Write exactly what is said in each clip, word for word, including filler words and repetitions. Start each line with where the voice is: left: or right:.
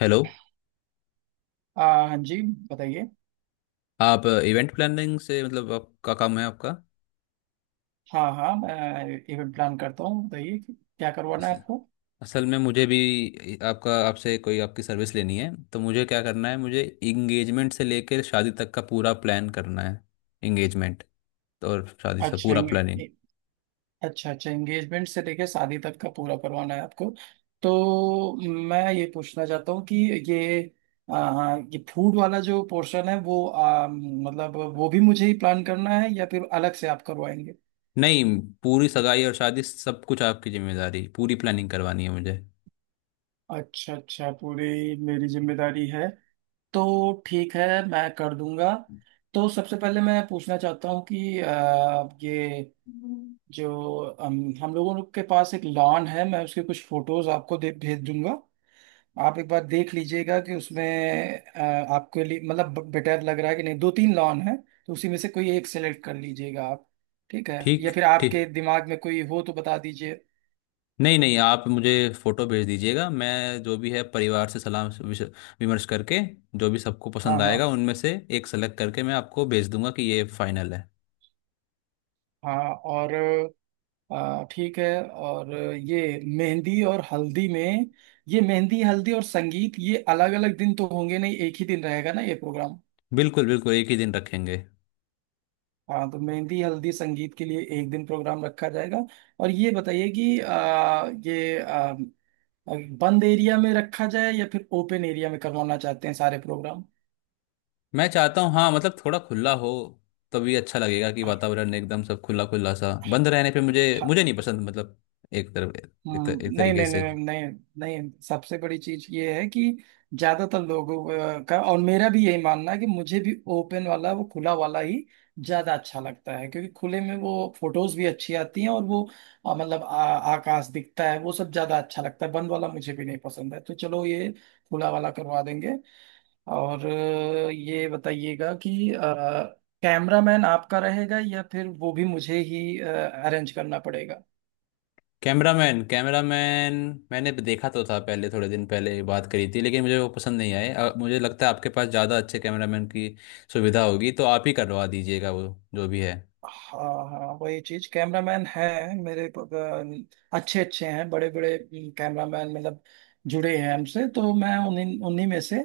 left: Hello.
right: आ, हाँ जी। बताइए।
left: आप इवेंट प्लानिंग से, मतलब आपका काम है आपका
right: हाँ हाँ, मैं इवेंट प्लान करता हूँ। बताइए कि क्या करवाना
left: अस-
right: है आपको।
left: असल में मुझे भी आपका आपसे कोई आपकी सर्विस लेनी है, तो मुझे क्या करना है? मुझे इंगेजमेंट से लेकर शादी तक का पूरा प्लान करना है। इंगेजमेंट, तो और शादी से
right: अच्छा
left: पूरा प्लानिंग।
right: एंगे- अच्छा अच्छा, एंगेजमेंट से लेके शादी तक का पूरा करवाना है आपको? तो मैं ये पूछना चाहता हूँ कि ये आ, हाँ, ये फूड वाला जो पोर्शन है वो, आ, मतलब वो भी मुझे ही प्लान करना है या फिर अलग से आप करवाएंगे?
left: नहीं, पूरी सगाई और शादी सब कुछ आपकी जिम्मेदारी, पूरी प्लानिंग करवानी है मुझे।
right: अच्छा अच्छा, पूरी मेरी जिम्मेदारी है। तो ठीक है, मैं कर दूंगा। तो सबसे पहले मैं पूछना चाहता हूँ कि अ, ये जो हम हम लोगों के पास एक लॉन है, मैं उसके कुछ फोटोज आपको दे भेज दूंगा। आप एक बार देख लीजिएगा कि उसमें अ, आपके लिए मतलब बेटर लग रहा है कि नहीं। दो तीन लॉन है, तो उसी में से कोई एक सेलेक्ट कर लीजिएगा आप। ठीक है?
left: ठीक,
right: या फिर आपके
left: ठीक।
right: दिमाग में कोई हो तो बता दीजिए।
left: नहीं, नहीं, आप मुझे फोटो भेज दीजिएगा। मैं जो भी है परिवार से सलाह विश- विमर्श करके जो भी सबको
right: हाँ
left: पसंद
right: हाँ
left: आएगा उनमें से एक सेलेक्ट करके मैं आपको भेज दूंगा कि ये फाइनल है।
right: हाँ। और अ, ठीक है। और ये मेहंदी और हल्दी में, ये मेहंदी हल्दी और संगीत, ये अलग अलग दिन तो होंगे नहीं, एक ही दिन रहेगा ना ये प्रोग्राम?
left: बिल्कुल बिल्कुल, एक ही दिन रखेंगे।
right: हाँ, तो मेहंदी हल्दी संगीत के लिए एक दिन प्रोग्राम रखा जाएगा। और ये बताइए कि आ, ये आ, बंद एरिया में रखा जाए या फिर ओपन एरिया में करवाना चाहते हैं सारे प्रोग्राम?
left: मैं चाहता हूँ, हाँ, मतलब थोड़ा खुला हो, तभी अच्छा लगेगा कि वातावरण एकदम सब खुला खुला सा। बंद रहने पे मुझे मुझे नहीं पसंद, मतलब एक तरफ एक, तर,
right: हम्म,
left: एक
right: नहीं
left: तरीके
right: नहीं
left: से।
right: नहीं नहीं। नहीं, सबसे बड़ी चीज ये है कि ज्यादातर लोगों अ, का और मेरा भी यही मानना है कि मुझे भी ओपन वाला, वो खुला वाला ही ज्यादा अच्छा लगता है, क्योंकि खुले में वो फोटोज भी अच्छी आती हैं और वो अ, मतलब आ, आकाश दिखता है, वो सब ज्यादा अच्छा लगता है। बंद वाला मुझे भी नहीं पसंद है, तो चलो, ये खुला वाला करवा देंगे। और अ, ये बताइएगा कि कैमरामैन आपका रहेगा या फिर वो भी मुझे ही अरेंज करना पड़ेगा?
left: कैमरामैन, कैमरामैन, मैंने देखा तो था, पहले थोड़े दिन पहले बात करी थी, लेकिन मुझे वो पसंद नहीं आए। अ, मुझे लगता है आपके पास ज़्यादा अच्छे कैमरामैन की सुविधा होगी, तो आप ही करवा दीजिएगा वो, जो भी है।
right: हाँ हाँ, वही चीज कैमरामैन है। मेरे प- अ, अच्छे अच्छे हैं, बड़े बड़े कैमरामैन मतलब जुड़े हैं हमसे। तो मैं उन्हीं उन्हीं में से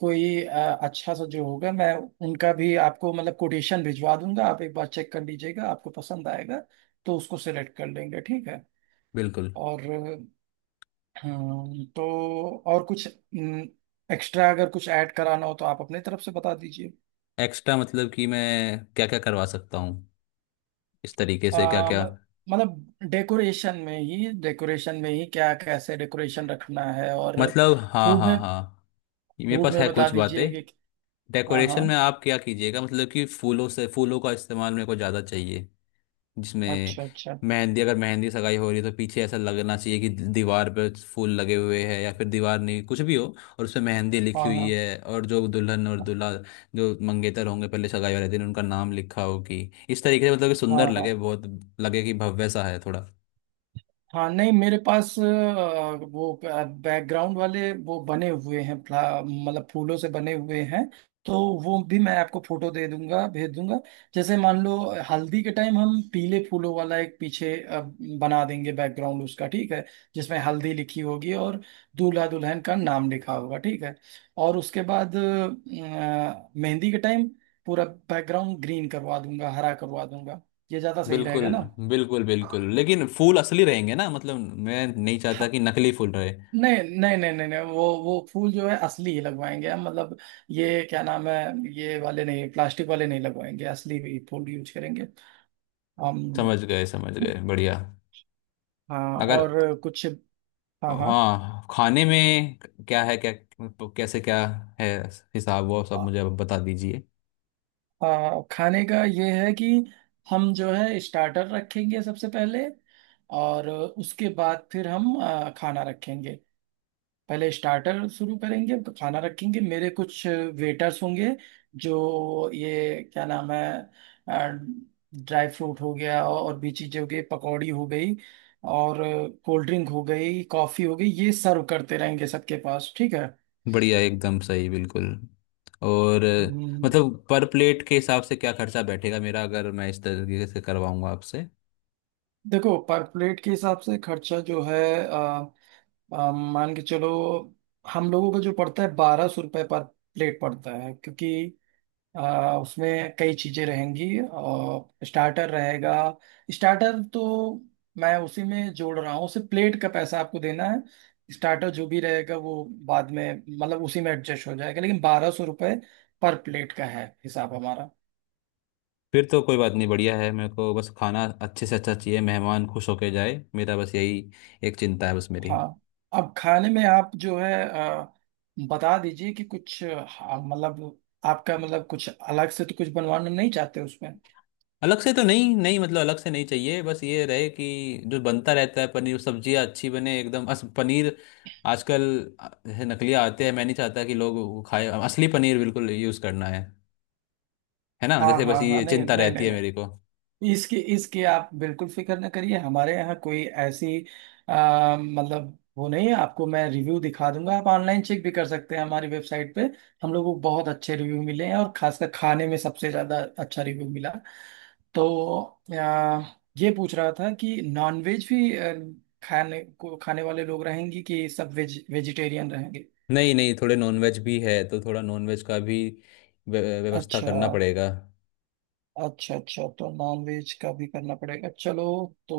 right: कोई अ, अच्छा सा जो होगा, मैं उनका भी आपको मतलब कोटेशन भिजवा दूंगा। आप एक बार चेक कर लीजिएगा, आपको पसंद आएगा तो उसको सेलेक्ट कर लेंगे, ठीक है?
left: बिल्कुल।
right: और हम्म, तो और कुछ एक्स्ट्रा अगर कुछ ऐड कराना हो तो आप अपने तरफ से बता दीजिए।
left: एक्स्ट्रा मतलब कि मैं क्या क्या करवा सकता हूँ? इस तरीके से क्या
right: आ,
left: क्या?
right: म- मतलब डेकोरेशन में ही, डेकोरेशन में ही क्या कैसे डेकोरेशन रखना है, और
left: मतलब हाँ,
right: फूड
left: हाँ,
right: में,
left: हाँ, ये मेरे
right: फूड
left: पास
right: में
left: है
right: बता
left: कुछ बातें।
right: दीजिए कि। हाँ
left: डेकोरेशन
right: हाँ।
left: में आप क्या कीजिएगा, मतलब कि फूलों से फूलों का इस्तेमाल मेरे को ज़्यादा चाहिए, जिसमें
right: अच्छा अच्छा।
left: मेहंदी, अगर मेहंदी सगाई हो रही है, तो पीछे ऐसा लगना चाहिए कि दीवार पे फूल लगे हुए हैं, या फिर दीवार नहीं, कुछ भी हो, और उसमें मेहंदी लिखी
right: हाँ
left: हुई
right: हाँ।
left: है और जो दुल्हन और दूल्हा, जो मंगेतर होंगे पहले सगाई वाले दिन, उनका नाम लिखा हो, कि इस तरीके से, मतलब कि
right: हाँ
left: सुंदर लगे
right: हाँ।
left: बहुत, लगे कि भव्य सा है थोड़ा।
right: हाँ, नहीं मेरे पास अ, वो बैकग्राउंड वाले वो बने हुए हैं, फ्ला- मतलब फूलों से बने हुए हैं। तो वो भी मैं आपको फोटो दे दूंगा भेज दूंगा। जैसे मान लो, हल्दी के टाइम हम पीले फूलों वाला एक पीछे अ, बना देंगे बैकग्राउंड उसका, ठीक है? जिसमें हल्दी लिखी होगी और दूल्हा दुल्हन का नाम लिखा होगा, ठीक है? और उसके बाद अ, मेहंदी के टाइम पूरा बैकग्राउंड ग्रीन करवा दूंगा, हरा करवा दूंगा। ये ज्यादा सही
left: बिल्कुल
right: रहेगा ना?
left: बिल्कुल बिल्कुल, लेकिन फूल असली रहेंगे ना? मतलब मैं नहीं चाहता
right: हाँ,
left: कि नकली फूल रहे।
right: नहीं नहीं नहीं नहीं। नहीं, वो वो फूल जो है असली ही लगवाएंगे हम, मतलब ये क्या नाम है, ये वाले नहीं, प्लास्टिक वाले नहीं लगवाएंगे, असली भी फूल यूज करेंगे हम।
left: समझ गए, समझ गए, बढ़िया।
right: हाँ,
left: अगर
right: और कुछ? हाँ हाँ।
left: हाँ, खाने में क्या है, क्या कैसे क्या है हिसाब, वो सब मुझे आप बता दीजिए।
right: आ, खाने का ये है कि हम जो है स्टार्टर रखेंगे सबसे पहले, और उसके बाद फिर हम आ, खाना रखेंगे। पहले स्टार्टर शुरू करेंगे तो खाना रखेंगे। मेरे कुछ वेटर्स होंगे जो, ये क्या नाम है, ड्राई फ्रूट हो गया, और भी चीजें हो गई, पकौड़ी हो गई, और कोल्ड ड्रिंक हो गई, कॉफी हो गई, ये सर्व करते रहेंगे सबके पास, ठीक है?
left: बढ़िया, एकदम सही, बिल्कुल। और
right: हम्म,
left: मतलब पर प्लेट के हिसाब से क्या खर्चा बैठेगा मेरा, अगर मैं इस तरीके से करवाऊंगा आपसे?
right: देखो, पर प्लेट के हिसाब से खर्चा जो है अ, अ, मान के चलो, हम लोगों का जो पड़ता है बारह सौ रुपये पर प्लेट पड़ता है। क्योंकि आ, उसमें कई चीजें रहेंगी और स्टार्टर रहेगा। स्टार्टर तो मैं उसी में जोड़ रहा हूँ। सिर्फ प्लेट का पैसा आपको देना है, स्टार्टर जो भी रहेगा वो बाद में मतलब उसी में एडजस्ट हो जाएगा। लेकिन बारह सौ रुपये पर प्लेट का है हिसाब हमारा।
left: फिर तो कोई बात नहीं, बढ़िया है। मेरे को बस खाना अच्छे से अच्छा चाहिए, मेहमान खुश होके जाए, मेरा बस यही एक चिंता है, बस मेरी।
right: हाँ, अब खाने में आप जो है अ, बता दीजिए कि कुछ अ, हाँ, मतलब आपका मतलब कुछ अलग से तो कुछ बनवाना नहीं चाहते उसमें?
left: अलग से तो नहीं, नहीं, मतलब अलग से नहीं चाहिए। बस ये रहे कि जो बनता रहता है, पनीर सब्जियां अच्छी बने एकदम। अस पनीर आजकल, अ, है, नकलिया आते हैं। मैं नहीं चाहता कि लोग वो खाए, असली पनीर बिल्कुल यूज़ करना है। है ना?
right: हाँ
left: जैसे
right: हाँ
left: बस
right: हाँ।
left: ये
right: नहीं
left: चिंता
right: नहीं
left: रहती
right: नहीं
left: है मेरे
right: नहीं,
left: को।
right: इसकी इसकी आप बिल्कुल फिक्र न करिए। हमारे यहाँ कोई ऐसी आ, मतलब वो नहीं है। आपको मैं रिव्यू दिखा दूंगा, आप ऑनलाइन चेक भी कर सकते हैं हमारी वेबसाइट पे। हम लोगों को बहुत अच्छे रिव्यू मिले हैं और खासकर खाने में सबसे ज़्यादा अच्छा रिव्यू मिला। तो आ, ये पूछ रहा था कि नॉनवेज भी आ, खाने को खाने वाले लोग रहेंगे कि सब वेज, वेजिटेरियन रहेंगे?
left: नहीं, नहीं, थोड़े नॉनवेज भी है, तो थोड़ा नॉनवेज का भी व्य- व्यवस्था
right: अच्छा,
left: करना पड़ेगा।
right: अच्छा अच्छा, तो नॉन वेज का भी करना पड़ेगा। चलो, तो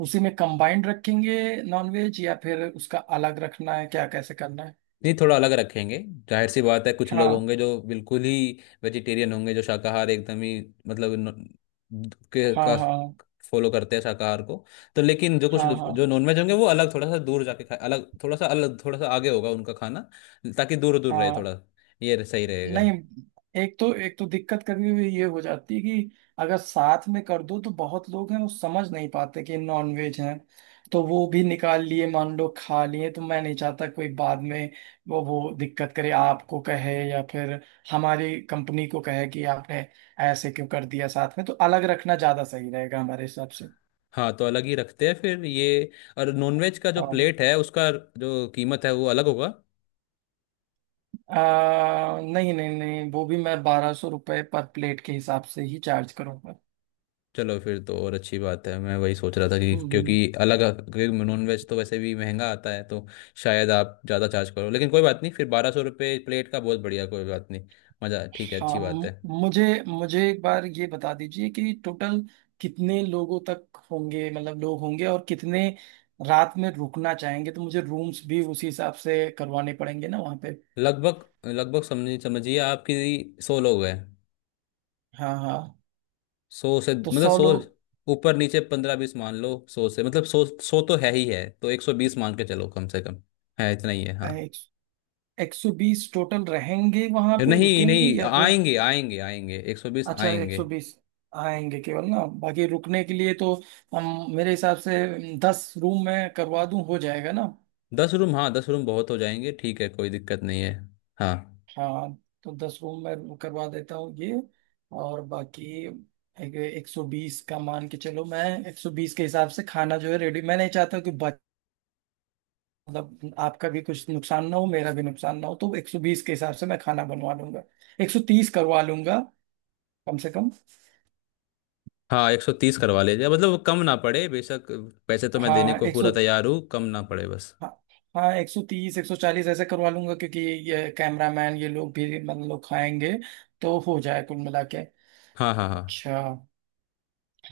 right: उसी में कंबाइंड रखेंगे नॉन वेज, या फिर उसका अलग रखना है, क्या कैसे करना है?
left: नहीं, थोड़ा अलग रखेंगे। जाहिर सी बात है, कुछ लोग
right: हाँ
left: होंगे जो बिल्कुल ही वेजिटेरियन होंगे, जो शाकाहार एकदम ही, मतलब न- के
right: हाँ
left: का
right: हाँ
left: फॉलो करते हैं शाकाहार को। तो लेकिन जो कुछ
right: हाँ हाँ
left: जो नॉनवेज होंगे, वो अलग थोड़ा सा दूर जाके खाए, अलग थोड़ा सा अलग थोड़ा सा आगे होगा उनका खाना, ताकि दूर दूर रहे
right: हाँ।
left: थोड़ा। ये सही रहेगा।
right: नहीं, एक तो एक तो दिक्कत कभी भी ये हो जाती है कि अगर साथ में कर दो तो बहुत लोग हैं वो समझ नहीं पाते कि नॉन वेज है, तो वो भी निकाल लिए, मान लो खा लिए। तो मैं नहीं चाहता कोई बाद में वो वो दिक्कत करे, आपको कहे या फिर हमारी कंपनी को कहे कि आपने ऐसे क्यों कर दिया साथ में। तो अलग रखना ज्यादा सही रहेगा हमारे हिसाब से।
left: हाँ, तो अलग ही रखते हैं फिर ये। और नॉनवेज का जो
right: हाँ।
left: प्लेट है उसका जो कीमत है वो अलग होगा?
right: आ, नहीं नहीं नहीं, वो भी मैं बारह सौ रुपये पर प्लेट के हिसाब से ही चार्ज करूंगा।
left: चलो, फिर तो और अच्छी बात है। मैं वही सोच रहा था कि,
right: हम्म
left: क्योंकि
right: हम्म।
left: अलग क्योंकि नॉनवेज तो वैसे भी महंगा आता है, तो शायद आप ज़्यादा चार्ज करो, लेकिन कोई बात नहीं। फिर बारह सौ रुपये प्लेट का, बहुत बढ़िया, कोई बात नहीं। मज़ा, ठीक है, अच्छी
right: हाँ,
left: बात
right: म-
left: है।
right: मुझे मुझे एक बार ये बता दीजिए कि टोटल कितने लोगों तक होंगे, मतलब लोग होंगे और कितने रात में रुकना चाहेंगे? तो मुझे रूम्स भी उसी हिसाब से करवाने पड़ेंगे ना वहाँ पे।
left: लगभग लगभग, समझ समझिए, आपकी सौ लोग हैं।
right: हाँ हाँ,
left: सौ से
right: तो
left: मतलब
right: सौ
left: सौ,
right: लोग।
left: ऊपर नीचे पंद्रह बीस मान लो। सौ से मतलब, सौ सौ तो है ही है, तो एक सौ बीस मान के चलो कम से कम। है, इतना ही है, हाँ।
right: एक, एक सौ बीस टोटल रहेंगे वहाँ पे,
left: नहीं,
right: रुकेंगे
left: नहीं,
right: या फिर?
left: आएंगे, आएंगे, आएंगे, एक सौ बीस
right: अच्छा, एक
left: आएंगे।
right: सौ बीस आएंगे केवल ना, बाकी रुकने के लिए तो। हम मेरे हिसाब से दस रूम में करवा दूं, हो जाएगा ना?
left: दस रूम, हाँ, दस रूम बहुत हो जाएंगे, ठीक है, कोई दिक्कत नहीं है, हाँ।
right: हाँ, तो दस रूम मैं करवा देता हूँ ये। और बाकी एक एक सौ बीस का मान के चलो। मैं एक सौ बीस के हिसाब से खाना जो है रेडी, मैं नहीं चाहता हूँ कि बच, मतलब आपका भी कुछ नुकसान ना हो, मेरा भी नुकसान ना हो। तो एक सौ बीस के हिसाब से मैं खाना बनवा लूंगा, एक सौ तीस करवा लूंगा कम से कम।
left: हाँ, एक सौ तीस करवा लीजिए, मतलब कम ना पड़े बेशक। पैसे तो मैं देने
right: हाँ
left: को
right: एक
left: पूरा
right: सौ,
left: तैयार हूँ, कम ना पड़े बस।
right: हाँ, हाँ एक सौ तीस एक सौ चालीस ऐसे करवा लूंगा, क्योंकि ये कैमरामैन ये लोग भी मतलब लोग खाएंगे, तो हो जाए कुल मिला के।
left: हाँ, हाँ, हाँ,
right: अच्छा।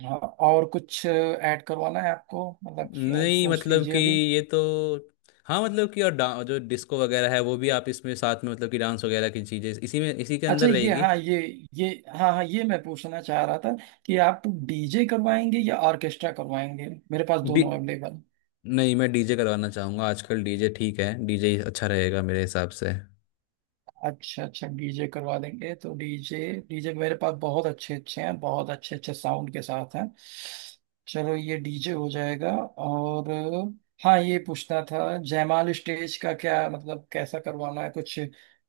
right: हाँ, और कुछ ऐड करवाना है आपको मतलब, अ,
left: नहीं,
right: सोच
left: मतलब
right: लीजिए
left: कि
right: अभी।
left: ये तो, हाँ, मतलब कि और डा- जो डिस्को वगैरह है, वो भी आप इसमें साथ में, मतलब कि डांस वगैरह की चीजें इसी में, इसी के
right: अच्छा,
left: अंदर
right: ये
left: रहेगी?
right: हाँ, ये ये हाँ हाँ, ये मैं पूछना चाह रहा था कि आप डीजे करवाएंगे या ऑर्केस्ट्रा करवाएंगे? मेरे पास
left: डी
right: दोनों अवेलेबल।
left: नहीं, मैं डी जे करवाना चाहूंगा। आजकल डी जे ठीक है, डी जे अच्छा रहेगा मेरे हिसाब से।
right: अच्छा अच्छा, डीजे करवा देंगे, तो डीजे, डीजे मेरे पास बहुत अच्छे अच्छे हैं, बहुत अच्छे अच्छे साउंड के साथ हैं। चलो, ये डीजे हो जाएगा। और हाँ, ये पूछना था, जयमाल स्टेज का क्या मतलब कैसा करवाना है कुछ,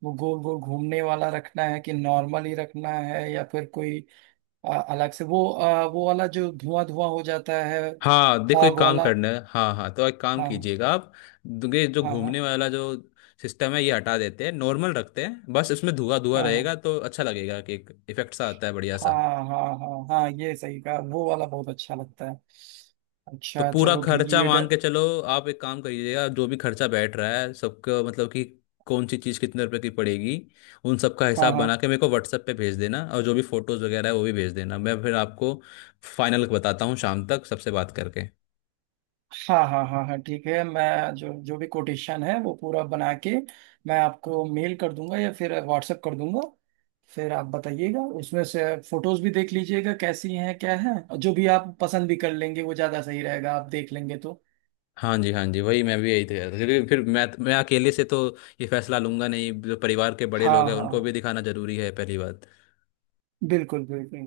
right: वो गोल गोल घूमने वाला रखना है कि नॉर्मल ही रखना है, या फिर कोई अ, अलग से वो अ, वो वाला जो धुआं धुआं हो जाता है,
left: हाँ देखो, एक
right: फॉग
left: काम
right: वाला?
left: करना है, हाँ, हाँ। तो एक काम
right: हाँ
left: कीजिएगा आप, ये जो
right: हाँ हाँ
left: घूमने वाला जो सिस्टम है, ये हटा देते हैं, नॉर्मल रखते हैं, बस इसमें धुआं धुआं
right: हाँ
left: रहेगा,
right: हाँ
left: तो अच्छा लगेगा कि एक इफेक्ट सा आता है, बढ़िया सा।
right: हाँ हाँ हाँ हाँ, ये सही कहा, वो वाला बहुत अच्छा लगता है।
left: तो
right: अच्छा,
left: पूरा
right: चलो, ठीक है,
left: खर्चा
right: ये
left: मान
right: डर
left: के चलो। आप एक काम करिएगा, जो भी खर्चा बैठ रहा है सबका, मतलब कि कौन सी चीज़ कितने रुपए की पड़ेगी, उन सब का
right: हाँ
left: हिसाब
right: हाँ
left: बना के मेरे को व्हाट्सएप पे भेज देना, और जो भी फोटोज़ वगैरह है वो भी भेज देना। मैं फिर आपको फाइनल बताता हूँ शाम तक सबसे बात करके।
right: हाँ हाँ हाँ हाँ, ठीक है, मैं जो जो भी कोटेशन है वो पूरा बना के मैं आपको मेल कर दूंगा या फिर व्हाट्सएप कर दूंगा। फिर आप बताइएगा, उसमें से फोटोज भी देख लीजिएगा कैसी हैं क्या है। जो भी आप पसंद भी कर लेंगे वो ज्यादा सही रहेगा, आप देख लेंगे तो।
left: हाँ जी, हाँ जी, वही मैं भी यही कह रहा था, क्योंकि फिर मैं मैं अकेले से तो ये फैसला लूंगा नहीं, जो परिवार के बड़े लोग
right: हाँ
left: हैं उनको भी
right: हाँ,
left: दिखाना जरूरी है, पहली बात।
right: बिल्कुल बिल्कुल।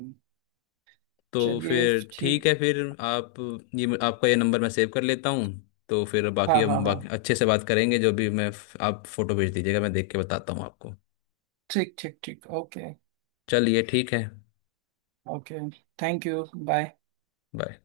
left: तो
right: चलिए,
left: फिर ठीक
right: ठीक।
left: है फिर। आप ये आपका ये नंबर मैं सेव कर लेता हूँ, तो फिर
right: हाँ
left: बाकी,
right: हाँ
left: हम
right: हाँ,
left: बाकी अच्छे से बात करेंगे, जो भी मैं, आप फोटो भेज दीजिएगा, मैं देख के बताता हूँ आपको।
right: ठीक ठीक ठीक, ओके।
left: चलिए, ठीक है,
right: okay, thank you, bye.
left: Bye.